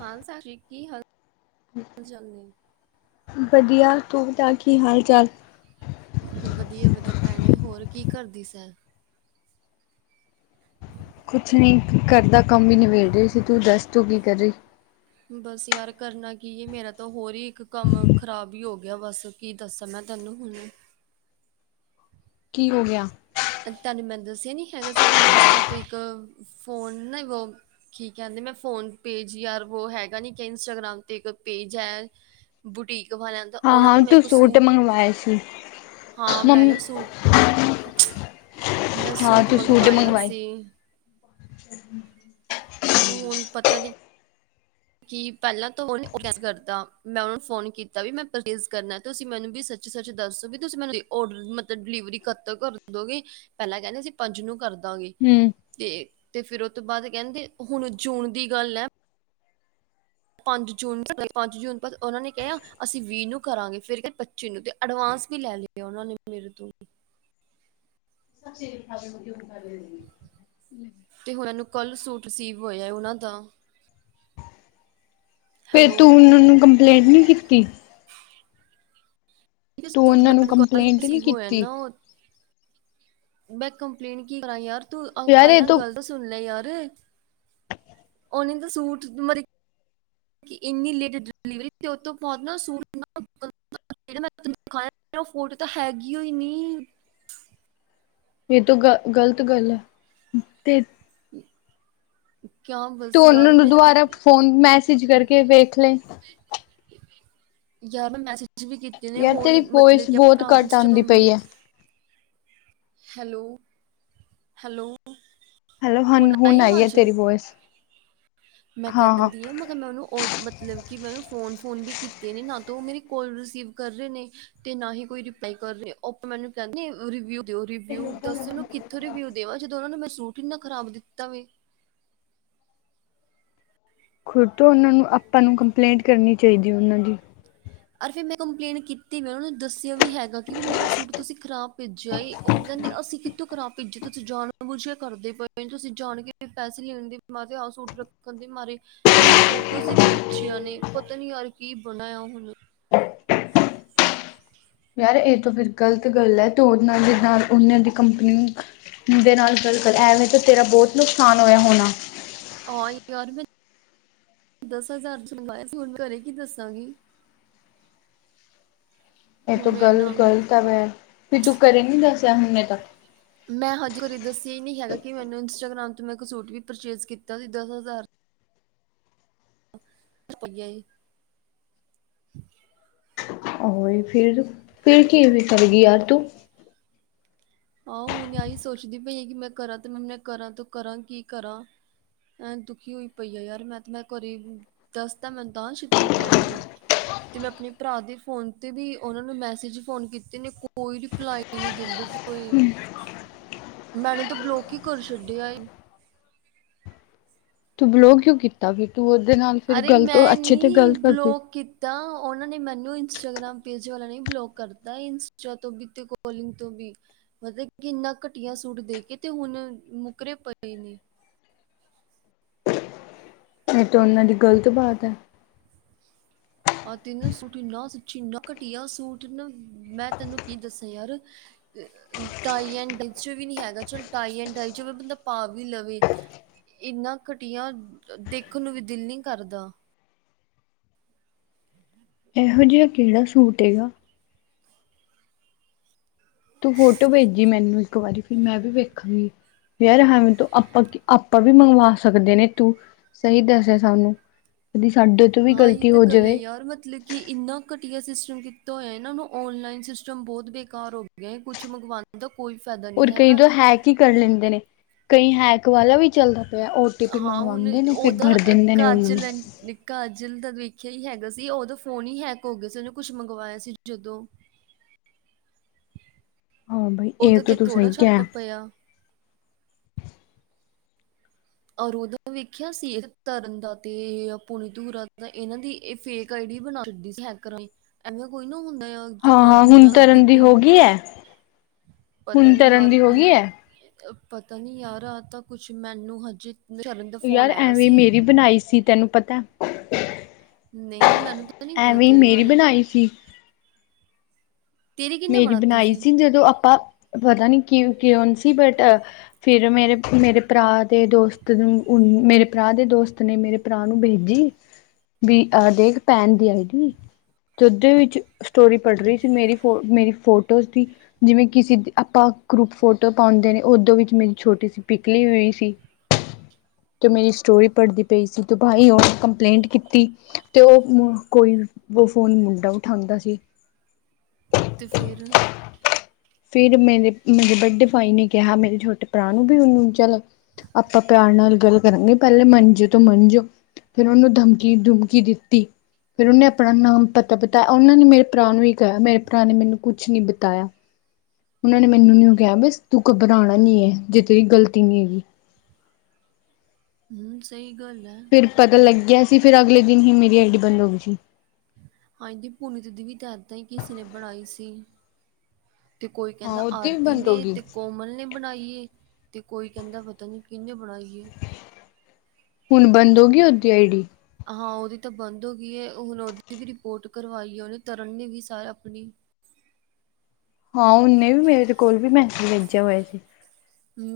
ਹਾਂ ਸਤਿ ਸ੍ਰੀ ਅਕਾਲ ਕੀ ਹਾਲ ਚਾਲ ਨੇ। ਵਧੀਆ ਤੂੰ ਦੱਸ ਕੀ ਹਾਲ ਚਾਲ। ਵਧੀਆ ਵਧੀਆ ਭੈਣੇ ਹੋਰ ਕੀ ਕਰਦੀ ਸੀ। ਕੁਛ ਨੀ ਕਰਦਾ ਕੰਮ ਵੀ ਨਿਬੇੜ ਰਹੀ ਸੀ ਤੂੰ ਦੱਸ ਤੂੰ ਕੀ ਕਰ ਰਹੀ। ਬਸ ਯਾਰ ਕਰਨਾ ਕੀ ਹੈ ਮੇਰਾ ਤਾਂ ਹੋਰ ਹੀ ਇੱਕ ਕੰਮ ਖ਼ਰਾਬ ਹੀ ਹੋ ਗਿਆ ਬਸ। ਕੀ ਦੱਸਾਂ ਮੈਂ ਤੈਨੂੰ ਹੁਣ। ਕੀ ਹੋ ਗਿਆ। ਤੁਹਾਨੂੰ ਮੈ ਦੱਸਿਆ ਨੀ ਹੈਗਾ ਸੀ ਕਿ ਮੈਂ ਇੰਸਟਾ ਤੋਂ ਇੱਕ ਫੋਨ ਨਾ ਠੀਕ ਹੈ ਕਹਿੰਦੇ ਮੈਂ ਫੋਨ ਪੇਜ ਯਾਰ ਉਹ ਹੈਗਾ ਨੀ ਕਿ ਇੰਸਟਾਗ੍ਰਾਮ ਤੇ ਇੱਕ ਪੇਜ ਹੈ। ਬੁਟੀਕ ਵਾਲਿਆ ਦਾ ਉਹਨਾਂ ਹਾਂ-ਹਾਂ ਤੋਂ ਮੈਂ ਤੂੰ ਇੱਕ ਸੂਟ ਮੰਗਵਾਏ ਸੀ। ਹਾਂ, ਮੈਂ ਮੰਮੀ ਨਾ ਸੂਟ, ਮੈਂ ਹਾਂ ਸੂਟ ਤੂੰ ਮੰਗਵਾਇਆ ਮੰਗਵਾਏ ਸੀ। [unintelligible] ਹੁਣ ਪਤਾ ਨੀ ਕੀ ਪਹਿਲਾਂ ਤੋਂ ਉਹਨੇ [unintelligible] ਕਰਤਾ, ਮੈਂ ਉਹਨਾ ਨੂੰ ਫੋਨ ਕੀਤਾ ਵੀ ਮੈਂ ਪ੍ਰੇਜ ਕਰਨਾ ਤੁਸੀਂ ਮੈਨੂੰ ਵੀ ਸੱਚੀ ਸੱਚ ਦੱਸੋ ਵੀ ਤੁਸੀਂ ਮੈਨੂੰ ਓਡਰ ਮਤਲਬ ਡਿਲੀਵਰੀ ਕਦ ਤੋਕ ਕਰ ਦੋਗੇ। ਪਹਿਲਾਂ ਕਹਿੰਦੇ ਸੀ ਪੰਜ ਨੂੰ ਕਰਦਾਂਗੀ ਹੂੰ। ਤੇ ਤੇ ਫਿਰ ਉਹ ਤੋਂ ਬਾਅਦ ਕਹਿੰਦੇ ਹੁਣ ਜੂਨ ਦੀ ਗੱਲ ਹੈ। ਪੰਜ ਜੂਨ, ਪੰਜ ਜੂਨ ਉਹਨਾਂ ਨੇ ਕਿਆ, ਅਸੀਂ ਵੀਹ ਨੂੰ ਕਰਾਂਗੇ ਫਿਰ ਕੈ ਪੱਚੀ ਨੂੰ ਤੇ ਅਡਵਾਂਸ ਵੀ ਲੈ ਲਿਆ ਉਹਨਾਂ ਨੇ ਮੇਰੇ ਤੋਂ। [unintelligible] ਤੇ ਉਹਨਾਂ ਨੂੰ ਕੱਲ੍ਹ ਸੂਟ ਰਿਸੀਵ ਹੋਇਆ ਉਹਨਾਂ ਦਾ। ਫਿਰ ਹੈਲੋ ਤੂੰ ਉਹਨਾਂ ਨੂੰ ਕੰਪਲੇਂਟ ਨੀ ਕੀਤੀ? [unintelligible] ਤੂੰ ਸੂਟ ਉਹਨਾਂ ਨੂੰ ਮੈਨੂੰ ਕੱਲ ਈ ਕੰਪਲੇਂਟ ਨਹੀਂ ਰਿਸੀਵ ਹੋਇਆ ਕੀਤੀ? ਨਾ ਉਹ। ਮੈਂ ਕੰਪਲੇਂਟ ਕੀ ਕਰਾਂ ਯਾਰ ਤੂੰ ਅ ਯਾਰ ਇਹ ਪਹਿਲਾਂ ਤੋਂ ਗਲ ਤਾ ਸੁਣ ਲੈ ਯਾਰ। ਉਹਨੇ ਤਾਂ ਸੂਟ ਮਰੀ ਕਿ ਇੰਨੀ ਲੇਟ ਡਿਲੀਵਰੀ ਤੇ ਓਤੋਂ ਬਾਦ ਨਾ ਸੂਟ [unintelligible] ਜੇੜਾ ਮੈਂ ਤੈਨੂੰ ਦਿਖਾਇਆ ਨਾ ਉਹ ਫੋਟੋ ਤਾਂ ਹੈਗੀਓ ਈ ਨੀ। ਇਹ ਤੋਂ ਗਲ ਗੱਲਤ ਗੱਲ ਐ ਤੇ ਕਿਆ ਤੂੰ ਬਸ ਉਹਨਾਂ ਯਾਰ ਨੂੰ ਮੇਰਾ ਤੇ ਦੁਬਾਰਾ ਫੋਨ, ਮੈਸ ਯਾਰ, ਮੈਂ ਮੈਸੇਜ ਜਿਵੇਂ ਕੀਤੇ ਨੇ ਯਾਰ ਹੋਰ, ਤੇਰੀ ਵੋਇਸ ਮਤਲਬ ਕਿ ਬਹੁਤ ਅਪਨਾ, ਸ ਘੱਟ ਆਉਂਦੀ ਜਦੋਂ ਵੀ ਪਈ ਹੈ। ਹੈਲੋ! ਹੈਲੋ! ਹੈਲੋ ਹਨ ਹੋਣਾ ਹੁਣ ਆਈ ਆ ਹੈ ਆਵਾਜ਼? ਤੇਰੀ ਵੋਇਸ। ਮੈਂ ਹਾਂ-ਹਾਂ ਕਹਿੰਦੀ ਆ ਮ ਮੈਂ ਉਹਨੂੰ ਮਤਲਬ ਕਿ, ਮੈਂ ਉਹਨੂੰ ਫੋਨ -ਫੋਨ ਵੀ ਕੀਤੇ ਨੇ, ਨਾ ਤਾਂ ਉਹ ਮੇਰੇ ਕਾਲ ਰਿਸੀਵ ਕਰ ਰਹੇ ਨੇ। ਤੇ ਨਾ ਹੀ ਕੋਈ ਰਿਪਲਾਈ ਕਰ ਰਹੀ ਏ, ਉਹ ਆਪ ਮੈਨੂੰ ਕਹਿੰਦੇ ਰਿਵੀਊ ਦਿਓ ਰਿਵੀਊ, ਦੱਸ ਇਹਨੂੰ ਕਿੱਥੋਂ ਰਿਵੀਊ ਦੇਵਾਂ‌ ਜਦ ਉਹਨਾਂ ਨੇ ਮੈਂ ਸੂਟ ਇੰਨਾ ਖਰਾਬ ਦਿੱਤਾ ਵੇਂ। ਖੁਦ ਤੋਂ, ਉਹਨਾਂ ਨੂੰ, ਆਪਾਂ ਨੂੰ ਕੰਪਲੇਂਟ ਕਰਨੀ ਚਾਹੀਦੀ ਉਹਨਾਂ ਦੀ। ਅਰ ਫਿਰ ਮੈਂ ਕੰਪਲੇਂਨ ਕੀਤੀ। ਮੈਂ ਉਹਨੂੰ ਦੱਸਿਆ ਵੀ ਹੈਗਾ, ਕਿ ਵੀ ਮੇਰਾ ਸੂਟ ਤੁਸੀਂ ਖ਼ਰਾਬ ਭੇਜਿਆ ਏ। ਉਹ ਕਹਿੰਦੇ, ਅਸੀਂ ਕਿੱਥੋਂ ਖਰਾਬ ਭੇਜੇ‌ ਤੁਸੀਂ ਜਾਣ-ਬੁਝ ਕੇ ਕਰਦੇ ਪਏ, ਤੁਸੀਂ ਜਾਣਕੇ ਪੈਸੇ ਲੈਣ ਦੇ ''ਮੈਂ ਤੇ ਆਹ ਸੂਟ ਰੱਖਣ ਦੀ ਮਾਰੀ ਮੈਨੂੰ ਓਹਨੁੰ ਫੋਟੋਜ਼ ਹੀ ਭੇਜੀਆਂ ਨੇ, ਪਤਾ ਨੀ ਯਾਰ ਕੀ ਬਣਾਇਆ ਹੁਣ। [inaudible] ਯਾਰ ਏ ਤੋ ਫਿਰ ਗ਼ਲਤ ਗੱਲ ਐ, ਤੇ ਉਹਨਾਂ ਦੇ ਨਾਲ ਉਹਨਾਂ ਦੀ ਕੰਪਨੀ ਦੇ ਨਾਲ ਗ਼ਲ ਕਰ, ਐਵੇਂ ਤਾ [unintelligible] ਆਂ ਯਾਰ, ਮੈਂ ਦਸ-ਹਜ਼ਾਰ'ਚ ਮੰਗਾਇਆ ਸੀ, ਹੁਣ ਘਰੇ ਕੀ ਦੱਸਾਂਗੀ? ਇਹ ਹੁਣ ਤੋ ਮੇਰੇ ਗਲ ਨਾਮ ਦੇ ਗਲਤ ਵੈ, ਫਿਰ ਤੂ ਘਰੇ ਨੀ ਦੱਸਿਆ ਹੁੱਨੇ ਤੱਕ? ਮੈਂ ਹਜੇ ਘਰੇ ਦੱਸਿਆ ਹੀ ਨਹੀਂ ਹੈਗਾ, ਕਿ ਮੈਨੂੰ ਇੰਸਟਾਗ੍ਰਾਮ ਤੋਂ ਮੈਂ ਇੱਕ ਸੂਟ ਵੀ ਪਰਚੇਜ ਕੀਤਾ ਸੀ, ਦਸ ਹਜ਼ਾਰ ਪਈਆ ਏ। ਓਹੀ ਫਿਰ, ਫਿਰ ਕੀਵੇਂ ਕਰੇਗੀ ਯਾਰ ਤੂ? ਆਹੋ ਹੁਨ ਏਆਈ ਸੋਚਦੀ ਪਈ ਆਂ ਕਿ ਮੈਂ ਕਰਾਂ ਤੇ ਮੈਂ ਕਰਾਂ ਤੋ ਕਰਾਂ ਕੀ ਕਰਾਂ। ਐਂ ਦੁਖੀ ਹੋਈ ਪਈ ਆ ਯਾਰ ਮੈਂ ਘਰੇ ਦਸ ਤਾ ਮੈਨੂੰ ਤਾਂ ਛਿੱਤਰ ਪੈਣਗੇ। ਤੇ, ਮੈਂ ਆਪਣੇ ਭਰਾ ਦੇ ਫੋਨ ਤੇ ਵੀ ਉਹਨਾਂ ਨੂੰ ਮੈਸੇਜ ਫੋਨ ਕੀਤੇ ਨੇ ਕੋਈ ਰਿਪਲਾਈ ਨਹੀਂ ਦਿੰਦੇ। ਕੋਈ, ਮੈਨੂੰ ਤਾਂ ਬਲੋਕ ਹੀ ਕਰ ਛੱਡਿਆ ਏ। ਤੂੰ ਬਲੋਕ ਕਿਉਂ ਕੀਤਾ ਫ ਤੂੰ ਉਹਦੇ ਨਾਲ ਫਿਰ ਗਲ ਤੋ ਅੱਛੇ ਤੇ ਗਲ ਕਰਦੀ। ਤਾਂ ਉਹਨਾਂ ਨੇ ਮੈਨੂੰ, ਇੰਸਟਾਗ੍ਰਾਮ ਪੇਜ ਵਾਲਾ ਨਹੀਂ ਬਲੋਕ ਕਰਤਾ, ਇੰਸਟਾ ਤੋਂ ਵੀ ਤੇ ਕੋਲਿੰਗ ਤੋਂ ਵੀ। ਮਤਲਬ ਇੰਨਾ ਘਟੀਆ ਸੂਟ ਦੇ ਕੇ ਤੇ, ਹੁਣ ਮੁੱਕਰੇ ਪਏ ਨੇ, ਐ ਤ ਉਹਨਾਂ ਦੀ ਗ਼ਲਤ ਬਾਤ ਐ। [inaudible] ਆ ਤੈਨੂੰ ਸੂਟ ਇੰਨਾ ਸਚੀ ਨਾ ਘਟੀਆ ਸੂਟ ਨਾ, ਮੈਂ ਤੈਨੂੰ ਕੀ ਦੱਸਾਂ ਯਾਰ ਟਾਈ ਐਂਡ ਡਿਚ ਵੀ ਨਹੀਂ ਹੈਗਾ ਚੱਲ ਟਾਈ ਐਂਡ ਡਾਈ ਚ ਬੰਦਾ ਪਾ ਵੀ ਲਵੇ ਇੰਨਾ ਘਟੀਆ ਦੇਖਣ ਨੂੰ ਵੀ ਦਿਲ ਨੀ ਕਰਦਾ। ਹਮ [inaudible] [unintelligible] ਐਹੋ ਜਿਆ ਕੇਹੜਾ ਸੂਟ ਹੈਗਾ। ਤੂੰ ਫੋਟੋ ਭੇਜੀ, ਮੈਨੂੰ ਇੱਕ ਵਾਰੀ ਫਿਰ ਮੈਂ ਵੀ ਵੇਖਾਂਗੀ। ਯਾਰ ਹਵੇਂ ਤੂੰ ਆਪਾਂ ਕ ਆਪਾਂ ਵੀ ਮੰਗਵਾ ਸਕਦੇ ਨੇ ਤੂੰ ਸਹੀ ਦੱਸਿਆ ਸਾਨੂੰ। ਕਦੀ ਸਾਡੇ ਤੋਂ ਵੀ ਗ਼ਲਤੀ ਹੋ ਜਵੇ। ਹੋਰ ਮਤਲਬ ਕਿ ਇੰਨਾ ਘਟੀਆ ਸਿਸਟਮ ਕੀਤਾ ਓਇਐ ਨਾ ਮ ਔਨਲਾਈਨ ਸਿਸਟਮ ਬੌਤ ਬੇਕਾਰ ਹੋ ਗਿਐ ਕੁਛ ਮੰਗਵਾ ਦਾ ਕੋਈ ਫਾਇਦਾ ਔਰ ਨਹੀਂ ਕਈ ਹੈਗਾ ਤੋਂ ਹੈਕ ਹੀ ਕਰ ਲੈਂਦੇ ਨੇ, ਕਈ ਹੈਕ ਵਾਲਾ ਵੀ ਚੱਲਦਾ ਪਿਆ ਓ ਟੀ ਪੀ ਹਾਂ, ਹੁਣ ਮੰਗਵਾਉਂਦੇ ਨੇ ਫਿਰ ਉਹਦਾ ਭਰ ਦਿੰਦੇ ਨੇ ਉਹਨਾਂ ਘਜ ਨੂੰ। ਲੈ ਕਾਜਲ ਦਾ ਵੇਖਿਆ ਹੀ ਹੈਗਾ ਸੀ। ਉਦੋਂ ਫੋਨ ਹੀ ਹੈਕ ਹੋ ਗਿਆ ਸੀ। ਉਹਨੇ ਕੁਛ ਮੰਗਵਾਇਆ ਸੀ ਜਦੋਂ। ਹਾਂ ਬਾਈ ਇਹ ਉਦੋਂ, ਤਾਂ ਕੇ ਤੂੰ ਥੋੜ੍ਹਾ ਸਹੀ ਛਾਪਾ ਕਿਹਾ। ਪਿਆ। ਅਰ ੳਦੋਂ ਵੇਖਿਆ ਸੀ ਤਰਨ ਦਾ ਤੇ ਪੁਣੀ ਧਰਾ ਦਾ ਇਹਨਾਂ ਦੀ ਇਹ ਫੇਕ ਆਈ ਡੀ ਬਣਾਦੀ ਸੀ। ਹੈਕ ਕਰਾਂ ਦੀ ਐਵੇਂ ਕੋਈ ਨਾ ਹੁੰਦਾ ਆ। ਜਿੱਦਾਂ ਹਾਂ, ਹੁਣ ਦੁਨੀਆਂ ਕਰਦੀ ਤਰਨ ਦੀ ਪਈ ਹੋ ਏ। ਗਈ ਐ, ਪਤਾ ਹੁਣ ਨੀ ਤਰਨ ਯਾਰ ਦੀ ਹੋ ਕੀ ਗਈ ਐ ਪਤਾ ਨਹੀਂ ਯਾਰ ਆ ਤਾਂ ਕੁਛ ਮੈਨੂੰ ਹਜੇ ਸ਼ਰਨ ਦਾ ਯਾਰ, ਫੋਨ ਆਇਆ ਐਵੇਂ ਸੀ ਮੇਰੀ ਬਣਾਈ ਸੀ ਤੈਨੂੰ ਪਤੈ? ਨਈ ਮੈਨੂੰ ਤਾਂ ਨਈ ਪਤਾ ਐਵੇਂ ਤੇਰੇ ਮੇਰੀ ਬਾਰੇ ਬਣਾਈ ਸੀ। ਤੇਰੀ ਕਿਹਨੇ ਮੇਰੀ ਬਣਾਤੀ ਬਣਾਈ ਸੀ ਜਦੋਂ ਆਪਾਂ ਪਤਾ ਨੀ ਕਿ ਕਿਉਂਨ ਸੀ ਬਟ ਫਿਰ ਮੇਰੇ ਮੇਰੇ ਭਰਾ ਤੇ ਦੋਸਤ ਨੂੰ ਉਹਨੁੰ ਮੇਰੇ ਭਰਾ ਦੇ ਦੋਸਤ ਨੇ, ਮੇਰੇ ਭਰਾ ਨੂੰ ਭੇਜੀ। ਵੀ ਆ ਦੇਖ ਭੈਣ ਦੀ ਆਈ ਡੀ, ਤੇ ਓਦੇ ਵਿੱਚ ਸਟੋਰੀ ਪੜ ਰਈ ਸੀ ਮੇਰੀ ਫੋ ਮੇਰੀ ਫੋਟੋਜ਼ ਦੀ ਜਿਵੇਂ ਕਿਸੀ ਦੀ ਅਪਾਂ ਗਰੁੱਪ ਫੋਟੋ ਪਾਉਂਦੇ ਨੇ, ਓਦੋਂ ਵਿੱਚ ਮੇਰੀ ਛੋਟੀ ਸੀ ਪਿਕ ਲੀ ਹੋਈ ਸੀ। [inaudible] ਤੇ ਮੇਰੀ ਸਟੋਰੀ ਪੜਦੀ ਪਈ ਸੀ ਤੇ ਭਾਈ ਉਹਨੇ ਕੰਪਲੇਂਟ ਕੀਤੀ। ਤੇ ਉਹ ਕੋਈ ਉਹ ਫੋਨ ਮੁੰਡਾ ਉਠਾਂਦਾ ਸੀ। ਤੇ ਫੇਰ ਫਿਰ ਮੇਰੇ ਮੇਰੇ ਵੱਡੇ ਭਾਈ ਨੇ ਕਿਹਾ ਮੇਰੇ ਛੋਟੇ ਭਰਾ ਨੂੰ ਵੀ ਉਹਨੂੰ ਚਲ ਆਪਾਂ ਪਿਆਰ ਨਾਲ ਗੱਲ ਕਰਾਂਗੇ ਪਹਿਲੇ, ਮਨਜੇ ਤੋਂ ਮਨਜੋ ਫਿਰ ਉਹਨੂੰ ਧਮਕੀ ਧੁਮਕੀ ਦਿੱਤੀ। ਫਿਰ ਉਹਨੇ ਅਪਣਾ ਨਾਮ, ਪਤਾ ਬਤਾਇਆ ਉਹਨਾਂ ਨੇ ਮੇਰੇ ਭਰਾ ਨੂੰ ਹੀ ਕਿਹਾ, ਮੇਰੇ ਭਰਾ ਨੇ ਮੈਨੂੰ ਕੁਛ ਨਹੀਂ ਬਤਾਇਆ। ਉਹਨਾਂ ਨੇ ਮੈਨੂੰ ਨਯੁ ਕਿਆ ਬਸ ਤੂੰ ਘੱਬਰਾਣਾ ਨੀ ਐ ਜੇ ਤੇਰੀ ਗਲਤੀ ਨੀ ਹੈਗੀ। ਹੂੰ, ਸਹੀ ਗੱਲ ਐ। ਫਿਰ ਪਤਾ ਲੱਗ ਗਿਆ ਸੀ ਫਿਰ ਅਗਲੇ ਦਿਨ ਈ ਮੇਰੀ ਆਈਡੀ ਬੰਦ ਹੋ ਗਈ ਸੀ। ਆਏਂਦੀ ਪੂਨਿਤ ਦੀ ਵੀ ਦਦਾਈ ਕਿਸੀ ਨੇ ਬਣਾਈ ਸੀ। ਤੇ ਕੋਈ ਹਾਂ ਕੈਂਦਾ ਉਹਦੀ ਵੀ ਆਰਤੀ ਬੰਦ ਹੋ ਨੇ ਗਈ ਤੇ ਕੋਮਲ ਨੇ ਬਣਾਈਏ, ਤੇ ਕੋਈ ਕੈਂਦਾ ਪਤਾ ਨੀ ਕਿੰਨੇ ਬਣਾਈਏ। ਹੁਣ ਬੰਦ ਹੋ ਗਈ ਓੱਦੀ ਆਈ ਡੀ। ਹਾਂ, ਉਹਦੀ ਤਾਂ ਬੰਦ ਹੋ ਗਈ ਐ, ਹੁਣ ਉਹਦੀ ਵੀ ਰਿਪੋਰਟ ਕਰਵਾਈ ਐ ਉਹਨੇ, ਤਰਨ ਨੇ ਵੀ ਸਾਰ ਆਪਣੀ। ਹਾਂ, ਉਹਨੇ ਵੀ ਮੇਰੇ ਕੋਲ ਵੀ ਮੈਸੇਜ ਭੇਜਿਆ ਹੋਇਆ ਸੀ।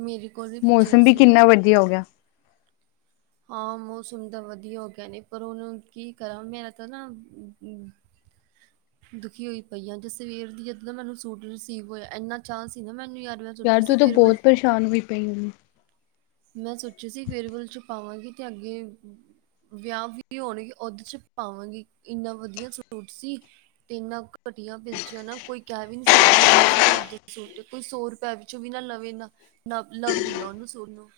ਮੇਰੇ ਕੋਲ ਵੀ ਪੁੱਛਿਆ ਸੀ। ਵਦੀਆ ਹੋ ਗਿਆ। ਆਂ, ਮੌਸਮ ਦਾ ਵਧੀਆ ਹੋ ਗਿਆ ਨੇ ਪਰ ਉਹਨੂੰ ਕੀ ਕਰਾਂ ਮੇਰਾ ਤਾਂ ਨਾ [inaudible] ਦੁਖੀ ਹੋਈ ਪਈ ਆ, ਤੇ ਸਵੇਰ ਦੀ ਜਦੋਂ ਦਾ ਮੈਨੂੰ ਸੂਟ ਰਿਸੀਵ ਹੋਇਆ, ਇੰਨਾ ਚਾਂ ਸੀ ਨਾ ਮੈਨੂੰ ਯਾਰ ਮੈਂ ਸੋਚਯਾ ਸੀ ਫੇਰਵਲ ਛਾਨ ਵੀ ਪਈ ਉਹਦੀ। ਮੈਂ ਸੋਚਿਆ ਸੀ ਫੇਰਵਲ ਚ ਪਾਵਾਂਗੀ ਤੇ ਅੱਗੇ ਵਿਆਹ ਵੀ ਹੋਣਗੇ ਉਹਦੇ ਚ ਪਾਵਾਂਗੇ ਇੰਨਾ ਵਧੀਆ ਸੂਟ ਸੀ। ਤੇ ਇੰਨਾ ਘਟੀਆ ਭੇਜਿਆ ਨਾ ਕੋਈ ਕਹਿ ਵੀ ਨਹੀਂ ਸਕਦਾ ਕਿ ਦਸ ਹਜ਼ਾਰ ਦੇ ਸੂਟ ਕੋਈ ਸੌ ਰੁਪਿਆ ਵੀ ਕੁਛ ਵੀ ਨਾ ਨਵੇ ਨਾ ਨਵ ਨਵੀ ਨਾ ਉਹਨੂੰ ਸੂਟ ਨੂੰ।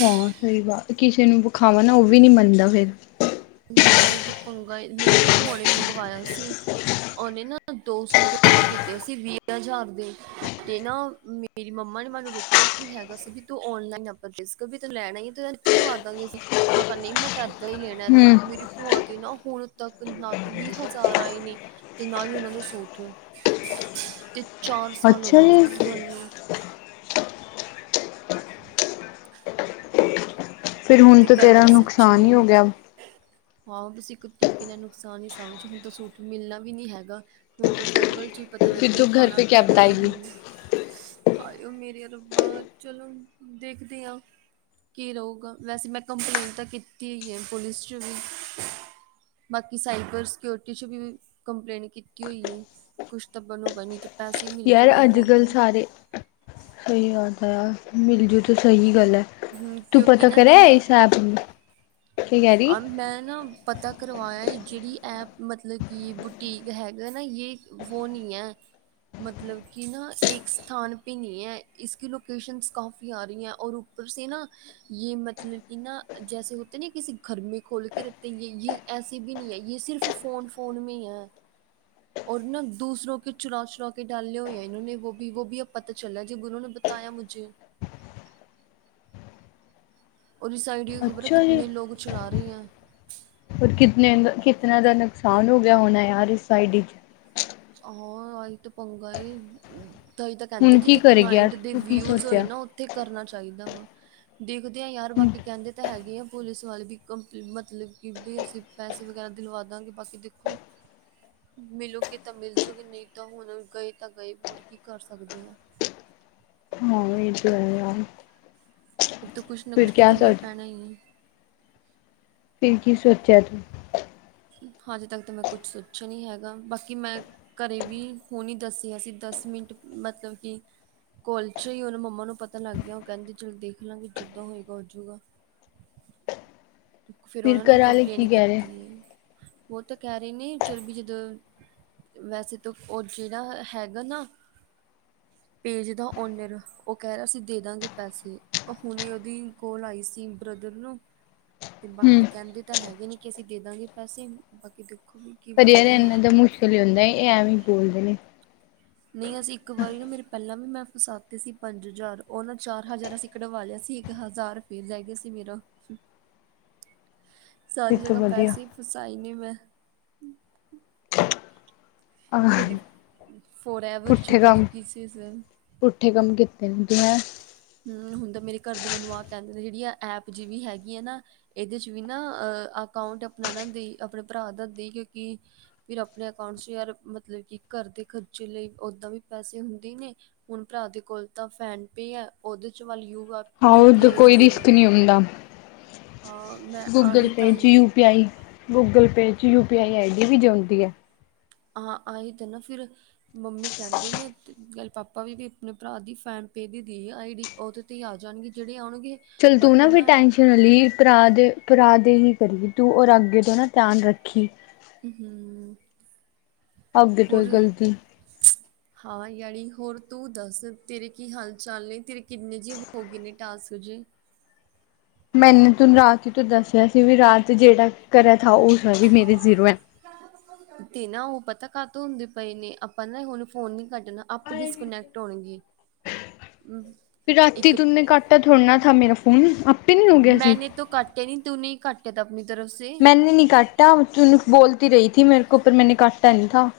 ਹਾਂ ਸਹੀ ਕਿਸੇ ਨੂੰ ਵਿਖਾਵਾਂ ਨਾ ਉਹ ਵੀ ਨਹੀਂ ਮੰਨਦਾ ਫਿਰ। ਨਾ ਇਹ ਤਾਂ ਪੰਗਾ ਐ। ਮੇਰੀ ਨਾ ਭੂਆ ਨੇ ਮੰਗਵਾਇਆ ਸੀ। ਉਹਨੇ ਨਾ ਦੋ ਸੂਟ ਆਰਡਰ ਕੀਤੇ ਸੀ ਵੀਹ ਹਜ਼ਾਰ ਦੇ ਤੇ ਨਾ ਮੇਰੀ ਮੰਮਾ ਨੇ ਮੈਨੂੰ ਰੋਕਿਆ ਵੀ ਹੈਗਾ ਸੀ ਵੀ ਤੂੰ ਓਨਲਾਈਨ ਆਪਾਂ ਰਿਸਕ ਵੀ ਤੇ ਲੈਣਾ ਤੇ ਇੱਥੇ ਦਵਾ ਦਾਂਗੇ ਅਸੀਂ। ਮੈਂ ਕਿਹਾ ਨਹੀਂ ਮੈਂ ਤਾਂ ਇੱਦਾਂ ਹੀ ਲੈਣਾ ਇਦਾਂ ਹੂੰ ਤੇ ਮੇਰੀ ਭੂਆ ਦੇ ਨਾ ਹੁਣ ਤੱਕ ਨਾ ਤਾਂ ਵੀਹ ਹਜ਼ਾਰ ਆਏ ਨੇ ਤੇ ਨਾ ਹੀ ਉਹਨਾਂ ਨੂੰ ਸੂਟ। ਤੇ ਚਾਰ ਸਾਲ ਹੋ ਅੱਛਾ ਗਏ ਨੇ ਇਸ ਜੀ ਗੱਲ ਨੂੰ। ਫਿਰ ਹੁਣ ਤੇ ਤਾਂ ਗੱਲ ਤੇਰਾ ਵੀ ਸੱਚੀ ਨੁਕਸਾਨ ਹੀ ਹੋ ਗਿਆ। ਹੈ। ਹਾਂ ਬਸ ਇੱਕ ਤਰੀਕੇ ਨਾਲ ਨੁਕਸਾਨ ਹੀ ਸਮਝੋ ਹੁਣ ਤਾਂ ਸੂਟ ਮਿਲਣਾ ਵੀ ਨਹੀਂ ਹੈਗਾ। ਹੁਣ ਤਾਂ ਫਿਰ ਵੱਲ ਜੀ ਪਤਾ ਨਹੀਂ ਕੀ ਪਾਉਣਾ ਪੈਣਾ ਆ ਹੁਣ। ਹਾਏ ਉਹ ਮੇਰਿਆ ਰੱਬਾ ਚਲੋ ਦੇਖਦੇ ਹਾਂ। ਕੀ ਲਊਗਾ ਵੈਸੇ ਮੈਂ ਕੰਪਲੇਂਟ ਤਾਂ ਕੀਤੀ ਹੀ ਹੈ ਪੁਲਿਸ ਚ ਵੀ। ਬਾਕੀ ਸਾਈਬਰ ਸਿਕਿਓਰਿਟੀ ਚ ਵੀ ਕੰਪਲੇਟ ਕੀਤੀ ਹੋਈ ਹੈ। ਕੁਛ ਤਾਂ ਬਣੂਗਾ ਨਹੀਂ ਤੇ ਯਾਰ ਅੱਜ ਕੱਲ ਸਾਰੇ, ਆਦਾ ਮਿਲ ਜੂ ਤੇ ਸਹੀ ਗੱਲ ਹੈ। ਹੂੰ ਕਿਉਂਕਿ ਨਾ ਦਿਨ, ਔਰ ਮੈਂ ਨਾ ਪਤਾ ਕਰਵਾਇਆ ਐ ਜਿਹੜੀ ਇਹ ਮਤਲਬ ਕਿ ਬੁਟੀਕ ਹੈਗਾ ਨਾ ਯੇ ਵੋ ਨਹੀਂ ਹੈ। ਮਤਲਬ ਕੀ ਨਾ ਇੱਕ ਸਥਾਨ ਪੇ ਨਹੀਂ ਹੈ। ਇਸ ਕੀ ਲੋਕੇਸ਼ਨਸ ਕਾਫੀ ਆ ਰਹੀ ਹੈ ਔਰ ਉੱਪਰ ਸੇ ਨਾ, ਯੇ ਮਤਲਬ ਕੀ ਨਾ ਜੈਸੇ ਹੋਤੇ ਨਾ ਕਿਸੀੇ ਘਰ ਮੇ ਖੋਲ ਕੇ ਰਖਤੇ ਯੇ ਯੇ ਐਸੀ ਵੀ ਨਹੀਂ ਹੈ। ਯੇ ਸਿਰਫ਼ ਫੋਨ-ਫੋਨ ਮੇ ਹੀ ਹੈ। ਔਰ ਨਾ ਦੂਸਰੋ ਕੇ ਚੁਰਾ-ਚੁਰਾ ਕੇ ਡਾਲੇ ਹੋਏ ਹੈ। ਇਨ ਨੇ ਵੋ ਵੀ ਵੋ ਪਤਾ ਚਲਾ ਜਬ ਉਹ ਨੇ ਬਤਾਇਆ ਮੁਝੇ। ਔਰ ਸਾਈਡ ਖਬਰ ਹੈ ਕਿਤਨ ਲੋਕ ਚਲਾ ਰਹੇ ਹੈ। ਔਰ ਕਿਤਨੇ ਦਾ ਕਿਤਨਾ ਦਾ ਨੁਕਸਾਨ ਹੋ ਗਿਆ ਹੋਣਾ ਯਾਰ ਇਸ ਸਾਈਡ ਹਾਂ ਆਹੀ ਤੇ ਪੰਗਾ ਐ। ਤਾਂ ਇਹ ਤਾਂ ਕਹਿੰਦੇ ਹੁਣ ਕੀ ਜਿੱਥੇ ਕਰੇਗੀ ਯਾਰ ਕਲਾਇੰਟ ਦੇ ਤੂੰ ਕੀ ਵਿਊ ਹੋਏ ਸੋਚਿਆ? ਨਾ ਉੱਥੇ ਕਰਨਾ ਚਾਹੀਦਾ ਵਾ। ਦੇਖਦੇ ਹਾਂ ਯਾਰ ਬਾਕੀ ਕਹਿੰਦੇ ਤਾਂ ਹੈਗੇ ਆ। ਪੁਲਿਸ ਵਾਲੇ ਵੀ ਕੰਪ ਮਤਲਬ ਕਿ ਵੀ ਅਸੀਂ ਪੈਸੇ ਵਗੈਰਾ ਦਿਲਵਾ ਦਾਂਗੇ। ਬਾਕੀ ਦੇਖੋ, ਮਿਲੋਗੇ। ਤਾਂ ਮਿਲਜੂਗੀ ਨਹੀਂ ਤਾਂ ਹੁਣ ਗਏ ਤਾਂ ਗਏ, ਹੋਰ ਕੀ ਕਰ ਸਕਦੇ ਆ। [unintelligible] ਅਬ ਤਾਂ ਕੁਛ ਨਾ ਫਿਰ ਕੁਛ ਤਾਂ ਕਿਆ ਕਰਨਾ ਸੋਚ ਪੈਣਾ ਹੀ ਹੈ। ਫਿਰ ਕੀ ਸੋਚਿਆ ਤੂੰ? ਹਜੇ ਤੱਕ ਤਾਂ ਮੈਂ ਕੁਛ ਸੋਚਿਆ ਨਹੀਂ ਹੈਗਾ। ਬਾਕੀ ਮੈਂ ਘਰੇ ਵੀ ਹੁਣੇ ਦੱਸਿਆ ਸੀ। ਦਸ ਮਿੰਟ ਮਤਲਬ ਕਿ ਕੋਲ ਚ ਹੀ ਉਹਨੇ ਮੰਮਾ ਨੂੰ ਪਤਾ ਲੱਗ ਗਿਆ। ਉਹ ਕਹਿੰਦੇ ਚੱਲ ਦੇਖ ਲਾਂਗੇ, ਜਿੱਦਾਂ ਹੋਏਗਾ, ਹੋਜੂਗਾ। ਫੇਰ ਫਿਰ ਉਹਨਾਂ ਨੇ ਘਰ ਆਲੇ ਕੀ ਕੰਪਲੇਂਟ ਕਹਿ ਰਹੇ ਕੀਤੀ ਐ। ਉਹ ਤਾਂ ਕਹਿ ਰਹੇ ਨੇ ਚੱਲ ਵੀ ਜਦੋਂ ਵੈਸੇ ਤਾਂ ਉਹ ਜਿਹੜਾ, ਹੈਗਾ ਨਾ। ਪੇਜ ਦਾ ਓਨਰ ਉਹ ਕਹਿ ਰਿਹਾ ਅਸੀਂ ਦੇ ਦਾਂਗੇ ਪੈਸੇ। ਹੁਣੇ ਉਹਦੀ ਕੋਲ ਆਈ ਸੀ ਬ੍ਰਦਰ ਨੂੰ ਤੇ ਬਾਕੀ ਹੂੰ ਕਹਿੰਦੇ ਤਾਂ ਹੈਗੇ ਨੇ ਕਿ ਅਸੀਂ ਦੇ ਦਾਂਗੇ ਪੈਸੇ ਬਾਕੀ ਦੇਖੋ ਹੁਣ। ਪਰ ਯਾਰ ਇਹਨਾਂ ਦਾ ਮੁਸ਼ਕਿਲ ਹੀ ਹੁੰਦਾ ਹੈ। ਇਹ ਐਵੇਂ ਬੋਲਦੇ ਨੇ। ਨਹੀਂ ਅਸੀਂ ਇੱਕ ਵਾਰੀ ਨਾ ਮੇਰੇ ਪਹਿਲਾਂ ਵੀ ਮੈਂ ਫਸਾਤੇ ਸੀ। ਪੰਜ ਹਜ਼ਾਰ ਉਹ ਨਾ ਚਾਰ ਹਜ਼ਾਰ ਅਸੀਂ ਕਡਵਾ ਲਿਆ ਸੀ। ਇੱਕ ਹਜ਼ਾਰ ਫਿਰ ਰਹਿ ਗਿਆ ਸੀ ਮੇਰਾ। ਸਾਰੀ ਇਸ ਤੋਂ ਜਗ੍ਹਾ ਵਧੀਆ ਪੈਸੇ ਫਸਾਈ ਨੇ ਮੈਂ। ਆਹ ਕਦੀ ਫੋਰ ਐਵਰ ਚ, ਪੁੱਠੇ ਕਦੀ ਕੰਮ ਕਿਸੇ ਚ। ਪੁੱਠੇ ਕੰਮ ਕੀਤੇ ਨੇ, ਜਿਵੇ। ਹਮ, ਹੁਣ ਤਾਂ ਮੇਰੇ ਘਰ ਦੀ ਮੈਨੂੰ ਆਹ ਕਹਿੰਦੀ ਜਿਹੜੀ ਆ ਐਪ ਜਿਹੀ ਵੀ ਹੈਗੀ ਆ ਨਾ। ਇਹਦੇ ਚ ਵੀ ਨਾ ਅਹ, ਅਕਾਊਂਟ ਆਪਣਾ ਨਾ ਦੇ ਆਪਣੇ ਭਰਾ ਦਾ ਦੇ। ਕਿਉਂਕਿ ਫਿਰ ਆਪਣੇ ਅਕਾਊਂਟ ਚ' ਯਾਰ ਮਤਲਬ ਕਿ ਘਰ ਦੇ ਖ਼ਰਚੇ ਲਈ ਓਦਾਂ ਵੀ ਪੈਸੇ ਹੁੰਦੇ ਨੇ। ਹੁਣ ਭਰਾ ਦੇ ਕੋਲ ਤਾਂ ਫੋਨ ਪੇ ਹੈ। ਉਹਦੇ ਚ ਵੱਲ ਯੂ ਹਾਂ ਯੂ ਪੀ ਉਧਰ ਆਈ ਦੀ ਕੋਈ ਰਿਸਕ ਦੇਵਾਂਗੇ। ਨਹੀਂ ਹੁੰਦਾ ਹਾਂ। ਮੈਂ ਗੂਗਲ ਆਹੀ ਪੇ ਚ ਤਾਂਹੀ ਯੂਪੀਆਈ, ਗੂਗਲ ਪੇ ਚ ਯੂਪੀਆਈ ਆਈਡੀ ਵੀ ਜਾਂਦੀ ਹੈ। ਆਹ। ਆਏ ਤੇ ਨਾ ਫਿਰ ਮੰਮੀ ਕਹਿੰਦੇ ਨੇ ਅਤੇ ਕੱਲ ਪਾਪਾ ਵੀ ਵੀ ਆਪਣੇ ਭਰਾ [inaudible] ਪੇ ਦੀ ਦੀ ਆਈ ਡੀ। ਉਹਦੇ ਤੇ ਹੀ ਆ ਜਾਣਗੇ ਜਿਹੜੇ ਆਉਣਗੇ। ਚੱਲ ਤੂੰ ਨਾ ਫਿਰ ਟੈਂਸ਼ਨ ਸੁਨਲੀਰ ਭਰਾ ਦੇ, ਭਰਾ ਦੇ ਹੀ ਕਰੀ ਤੂੰ ਹੋਔਰ ਅੱਗੇ ਤੋਂ ਨਾ ਧਿਆਨ ਰੱਖੀ। ਹਮ। ਅੱਗੇ ਤੋਂ ਇਹ ਗਲਤੀ। [inaudible] ਹਾਂ ਯਾਨੀ, ਹੋਰ ਤੂੰ ਦੱਸ ਤੇਰੇ ਕੀ ਹਾਲ- ਚਾਲ ਨੇ। ਤੇਰੇ ਕਿੰਨੇ ਜੇਹੇ ਹੋ ਗਏ ਨੇ ਟਾਸਕ ਹਜੇ। ਮੈਨੇ ਤੁਹਾਨੂੰ ਰਾਤ ਹੀ ਤੋਂ ਦੱਸਿਆ ਸੀ ਵੀ ਰਾਤ ਜਿਹੜਾ ਕਰਾ ਥਾ। ਉਹ ਸ ਵੀ ਮੇਰੇ ਜ਼ੀਰੋ ਹੈ। ਤੇ ਨਾ ਉਹ ਪਤਾ ਕੱਤੋਂ ਹੁੰਦੇ ਪਏ ਨੇ ਆਪਾਂ ਨਾ ਹੁਣ ਫੋਨ ਨੀ ਕੱਢਣਾ। ਆਪੇ ਡਿਸਕਨੈਕਟ ਹੋਣਗੇ। ਫਿਰ ਰਾਤੀ ਇੱਕ ਤੂੰਨੇ ਕਾਟਾ ਥੋੜ੍ਹ ਨਾ ਥ ਮੇਰਾ ਫੋਨ, ਆਪੇ ਨੀ ਹੋ ਗਿਆ ਸੀ। ਤੂੰ ਕੱਟਿਆ ਨੀ ਤੂੰ ਨਹੀਂ ਕੱਟਿਆ ਤਾਂ ਆਪਣੀ ਤਰਫ ਮੈਂਨੇ ਨਹੀਂ ਕਾਟਾਨ ਬੋਲ ਰਹੀ ਥੀ ਮੇਰੇ ਕੋ ਪਰ ਮੈਂਨੇ ਕਾਟਾ ਨ ਨਹੀ ਥਾ।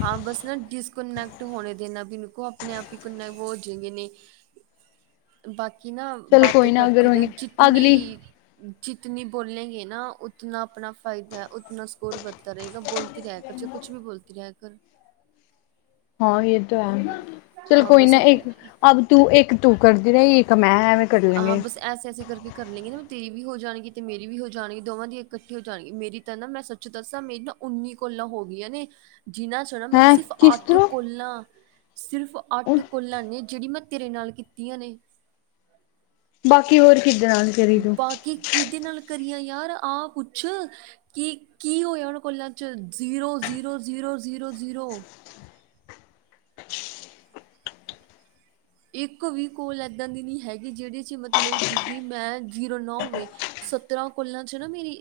ਹਾਂ ਬਸ ਨਾ ਡਿਸਕਨੈਕਟ ਹੋਣੇ ਨਾ ਦੇਨਾ ਬਨ ਕੋ ਆਪਣੇ ਆਪ ਹੀ ਕੋਨੈਕ ਹੋ ਜਾਗੇ ਨੇ। ਬਾਕੀ ਨਾ ਚਲ ਬਾਤੇ ਕੋਈ ਨਾ, ਅਗਰ ਕਰਤੀ ਰਹੇ ਹੋਏਗੀ ਅਗਲੀ, ਜਿਤਨੀ। ਜਿਤਨੀ ਬੋਲੇਗੇ ਨਾ ਉਤਨਾ ਆਪਣਾ ਫ਼ਾਇਦਾ ਹੈ ਉਤਨਾ ਸਕੋਰ ਬਨਦਾ ਰਹੇਗਾ ਬੋਲਦੀ ਰਹੇ। ਅੱਛਾ ਕੁੱਛ ਵੀ ਬੋਲਤੀ ਰਹੇ ਕਰਰ। ਹਾਂ ਇਹ ਤਾਂ ਹੈ। ਚਲੋ ਕੋਈ ਨਾ, ਇੱਕ ਅਬ ਤੂੰ, ਇੱਕ ਤੂੰ ਕਰਦੀ ਰਹਿ ਇੱਕ ਮੈਂ ਐਵੇਂ ਕਰ ਲੇ। ਹਾਂ ਬਸ ਐਸੇ ਐਸੇ ਕਰਕੇ ਕਰ ਲਵਾਂਗੇ ਨਾ ਤੇਰੀ ਵੀ ਹੋ ਜਾਣਗੀ ਤੇ ਮੇਰੀ ਵੀ ਹੋ ਜਾਣਗੀ ਦੋਵਾਂ ਦੀ ਇਕੱਠੀ ਹੋ ਜਾਣਗੀ ਮੇਰੀ ਤਾਂ ਨਾ ਮੈਂ ਸ ਦੱਸਾਂ ਮੇਰੀ ਨਾ ਉੱਨੀ ਕੋਲਾਂ ਹੋ ਗਈਆਂ ਨੇ ਜਿਨਾਂ ਚ ਨਾ ਮੈਨੂੰ ਹੈਂ ਸਿਰਫ ਕਿਸ ਅੱਠ ਤਰ੍ਹਾਂ, ਕੋਲਾਂ। ਸਿਰਫ਼ ਅੱਠ ਕੋਲਾਂ ਨੇ ਜਿਹੜੀ ਮੈਂ ਤੇਰੇ ਨਾਲ ਕੀਤੀਆਂ ਨੇ। ਬਾਕੀ ਹੋਰ ਕਿਹਦੇ ਨਾਲ? ਕਰੀ ਤੂੰ। ਬਾਕੀ ਕਿਹਦੇ ਨਾਲ ਕਰੀਆਂ ਯਾਰ ਆਹ ਪੁੱਛ? ਕੀ ਕੀ ਹੋਇਆ ਉਹਨਾਂ ਕੋਲਾਂ ਚ zero zero zero zero zero. ਇੱਕ ਵੀ ਕੋਲ ਇੱਦਾਂ ਦੀ ਨਹੀਂ ਹੈਗੀ ਜਿਹਡੇ 'ਚ ਮਤਲਬ ਕਿ ਵੀ ਮੈਂ ਜ਼ੀਰੋ ਨਾ ਹੋਵੇ। ਸਤਰਾਂ ਕਾਲਾਂ ਚ ਨਾ ਮੇਰੀ।